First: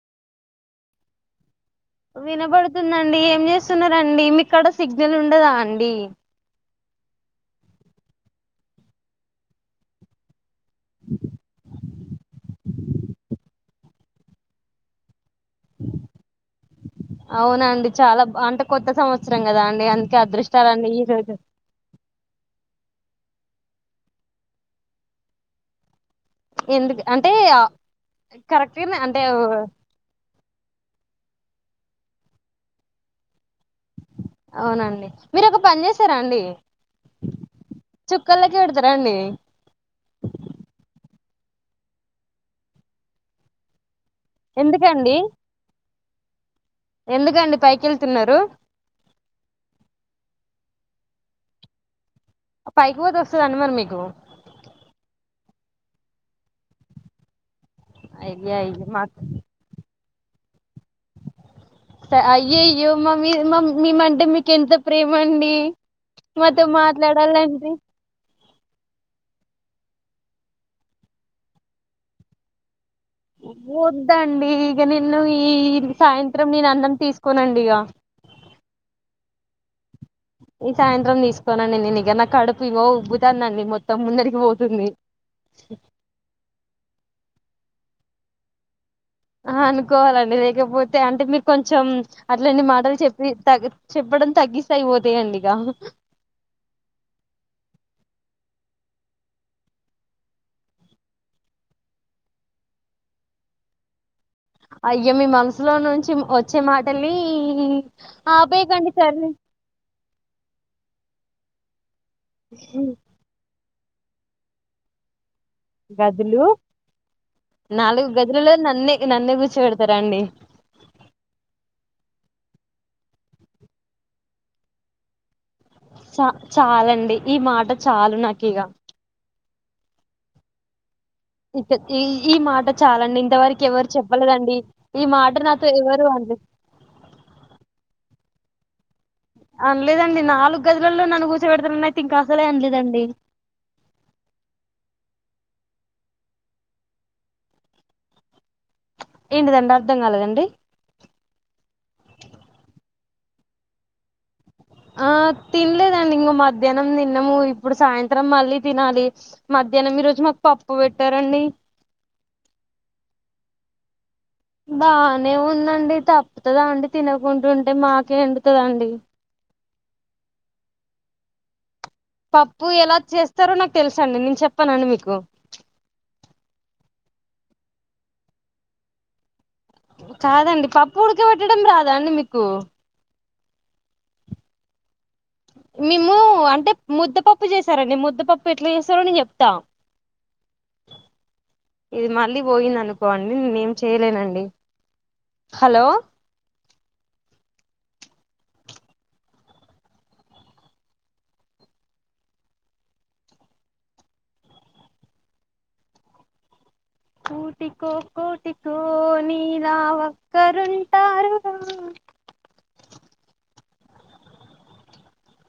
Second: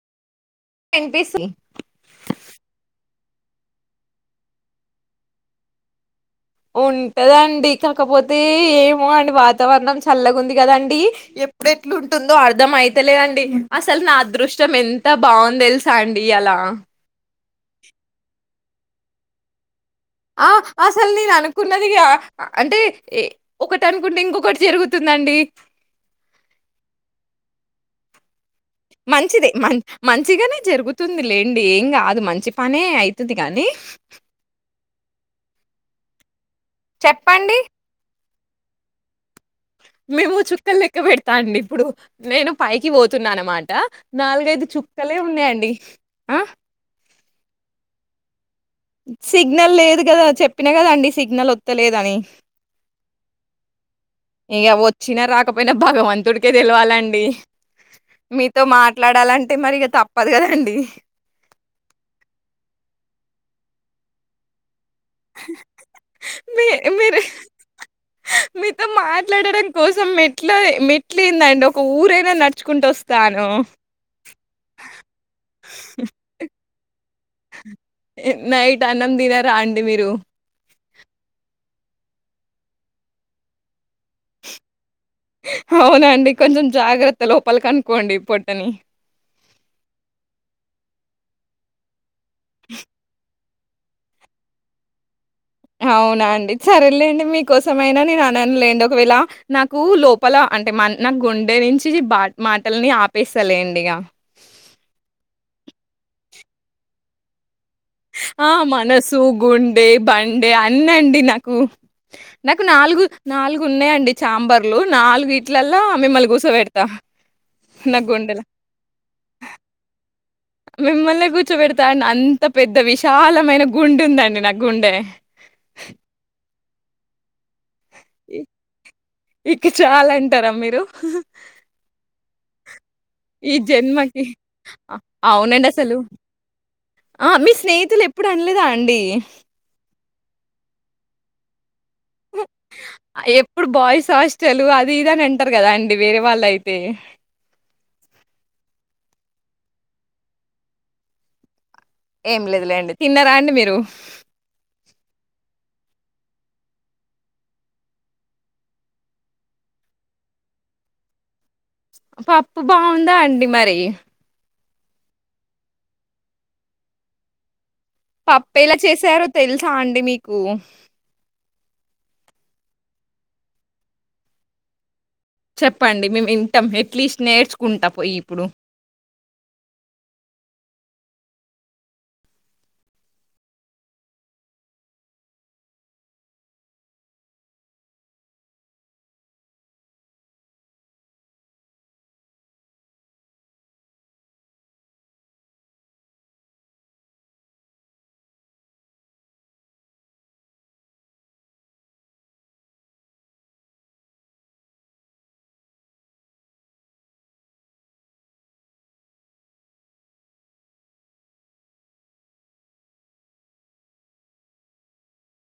వినిపిస్ వినబడుతుందండి ఏం చేస్తురండి మీకడ సిగ్నల్ ఉండదా అండి ఉంటదండి కాకపోతే ఏమో అండి వాతావరణం చల్లగుంది కదండి ఎప్పుడేట్లుంటుందో అర్థం అయితలేదండి అసలు నా అదృష్టం ఎంత బాగుంది తెలుసా అండి ఇయ్యాలా అవునండి చాలా అంటే కొత్త సంవత్సరం కదా అండి అన్ ఆ అసలు నేను అనుకున్నదిగా అంటే ఏ ఒకటి అనుకుంటే ఇంకొకటి జరుగుతుందండి ఎందుకు అంటే ఆ మంచిది మ మంచిగానే జరుగుతు ంది లేండి ఏం కాదు మంచి పనే అవుతది గాని అవునండి మీరు ఒక పని చేస్తారా అండి చెప్పండి చుక్కలెక్కపెడుతరా అండి మేము చుక్కలు లెక్క పెడతా అండి ఇప్పుడు నేను పైకి పోతున్నా అన్నమాట నాలుగైదు ఎందుకండి చుక్కలే ఉన్నాయండి ఆ ఎందుకండి పైకేళ్తున్నారు సిగ్నల్ లేదు కదా చెప్పినా కదండి సిగ్నల్ ఒత్తలేదని పైకిపోతే వస్తదా అండి మరి మీకు కపోయినా భగవంతుడికే తెలువాలండి అయ్యా మీతో అయ్యో మా మాట్లాడాలంటే మరిగ తప్ ప్పదు కదండీ స అయ్యయ్యో మమీద్ మ మీ మంటే మీకేంత ప్రేమండి మాతో మీ మీరు మాట్లాడాలంటే మీతో మాట్లాడడం కోసం మెట్ల మెట్లేందండి ఒక ఊరైనా నడుచుకుంటొస్ ఓద్దండి ఇగ నిన్ను ఈ సాయంత్రం నేనన్నం తీస్ నైట్ అన్నం దిన రా అండి మీరు ఈ సాయంత్రం తీసుకోనండి నేను ఇగ నా కడుపు ఇగో ఉబ్బుతాందండి మొత్తం ముందరికి పోతుంది అవునండి కొంచెం జాగ్రత్తలో పలు కనుకోండి పొట్టని ఆ అనుకోవాలండి లేకపోతే అంటే మి కొంచెం అట్లాంటి మాటలు చెప్పి తగు చెప్పడం తగ్గిస్తే ఐపోతాయండి అవునా అండి సరేలేండి మీకోసమైనా నేను అనను లేండి ఒకవేళ నాకు లోపల అంటే మ నా గుండె నుంచి బా మాటల్ని ఆపేస్తలేండి ఇగ అయ్యో మీ మనసులో నుంచి వచ్చే మాటల్ని ఆ ఆపేయకండి మనసు సర్లే గుండె బండె అన్నండి నాకు నాకు నాలుగు నాలు ఉన్నాయండి చాంబర్లు నాలుగు నా నాలుగు గుండెల. గదులలో నన్నే నన్నే కూసో పెడతారా అండి మిమ్మల్ని కూర్చోబెడతా అండి అంత పెద్ద విశాలమైన గుండె ఉందండి నా గుండె చ చాలండి ఈ మాట చాలు ఇ నాకిగ ఇక చాలంటారా మీరు ఇంతకి ఈ ఈ మాట చాలండి ఈ ఇంతవరకి ఎవరు జన్మకి. చెప్పలేదండి అ ఈ మాట నాతో అవునండి అసలు. ఎవరు అన్లే టన్లేదా అండి అనలేదండి నాలుగు గదులల్లో నన్న కూర్చోబెడతారన్నాయి ఎప్పుడు బాయ్స్ హాస్టల్ అది ఇది అనన్ టరు కదా అండి వేరే వాళ్ళు అయితే ఏంటిదండి అర్థం కాలేదండి ఏం లేదులేండి తిన్నారా అండి మీరు ఆ తినలేదండి ఇంక మధ్యానం తిన్నము ఇప్పుడు సాయంత్రం మళ్ళీ తినాలి మధ్యానం ఈ రోజు మాకు పప్పు పెట్టారండి పప్పు బావుందా అండి మరి బానే ఉందండి తప్పుతదా అండి తినకుంటుం పప్పు ఎలా చేసారో తెలుసు సా అండి మీకు పప్పు ఎలా చేస్తారో నాకు తెలుసండి నేను చెప్పనండి మీకు చెప్పండి మేము వింటాం ఎట్లీస్ట్ నేర్చుకుంటా పొయ్యిప్పుడు కాదండి పప్పు ఉడకబెట్టంం రాదా అండి మీకు మేము అంటే ముద్దపప్పు చేసారండి ముద్దపప్పు ఎట్లా చేస్తారో నేను చెప్తా ఇది మళ్ళీ పోయింది అనుకోండి నేను ఏం చేయలేనండి హలో కూటికో కోటికో నీలా ఒక్కరుంటారురా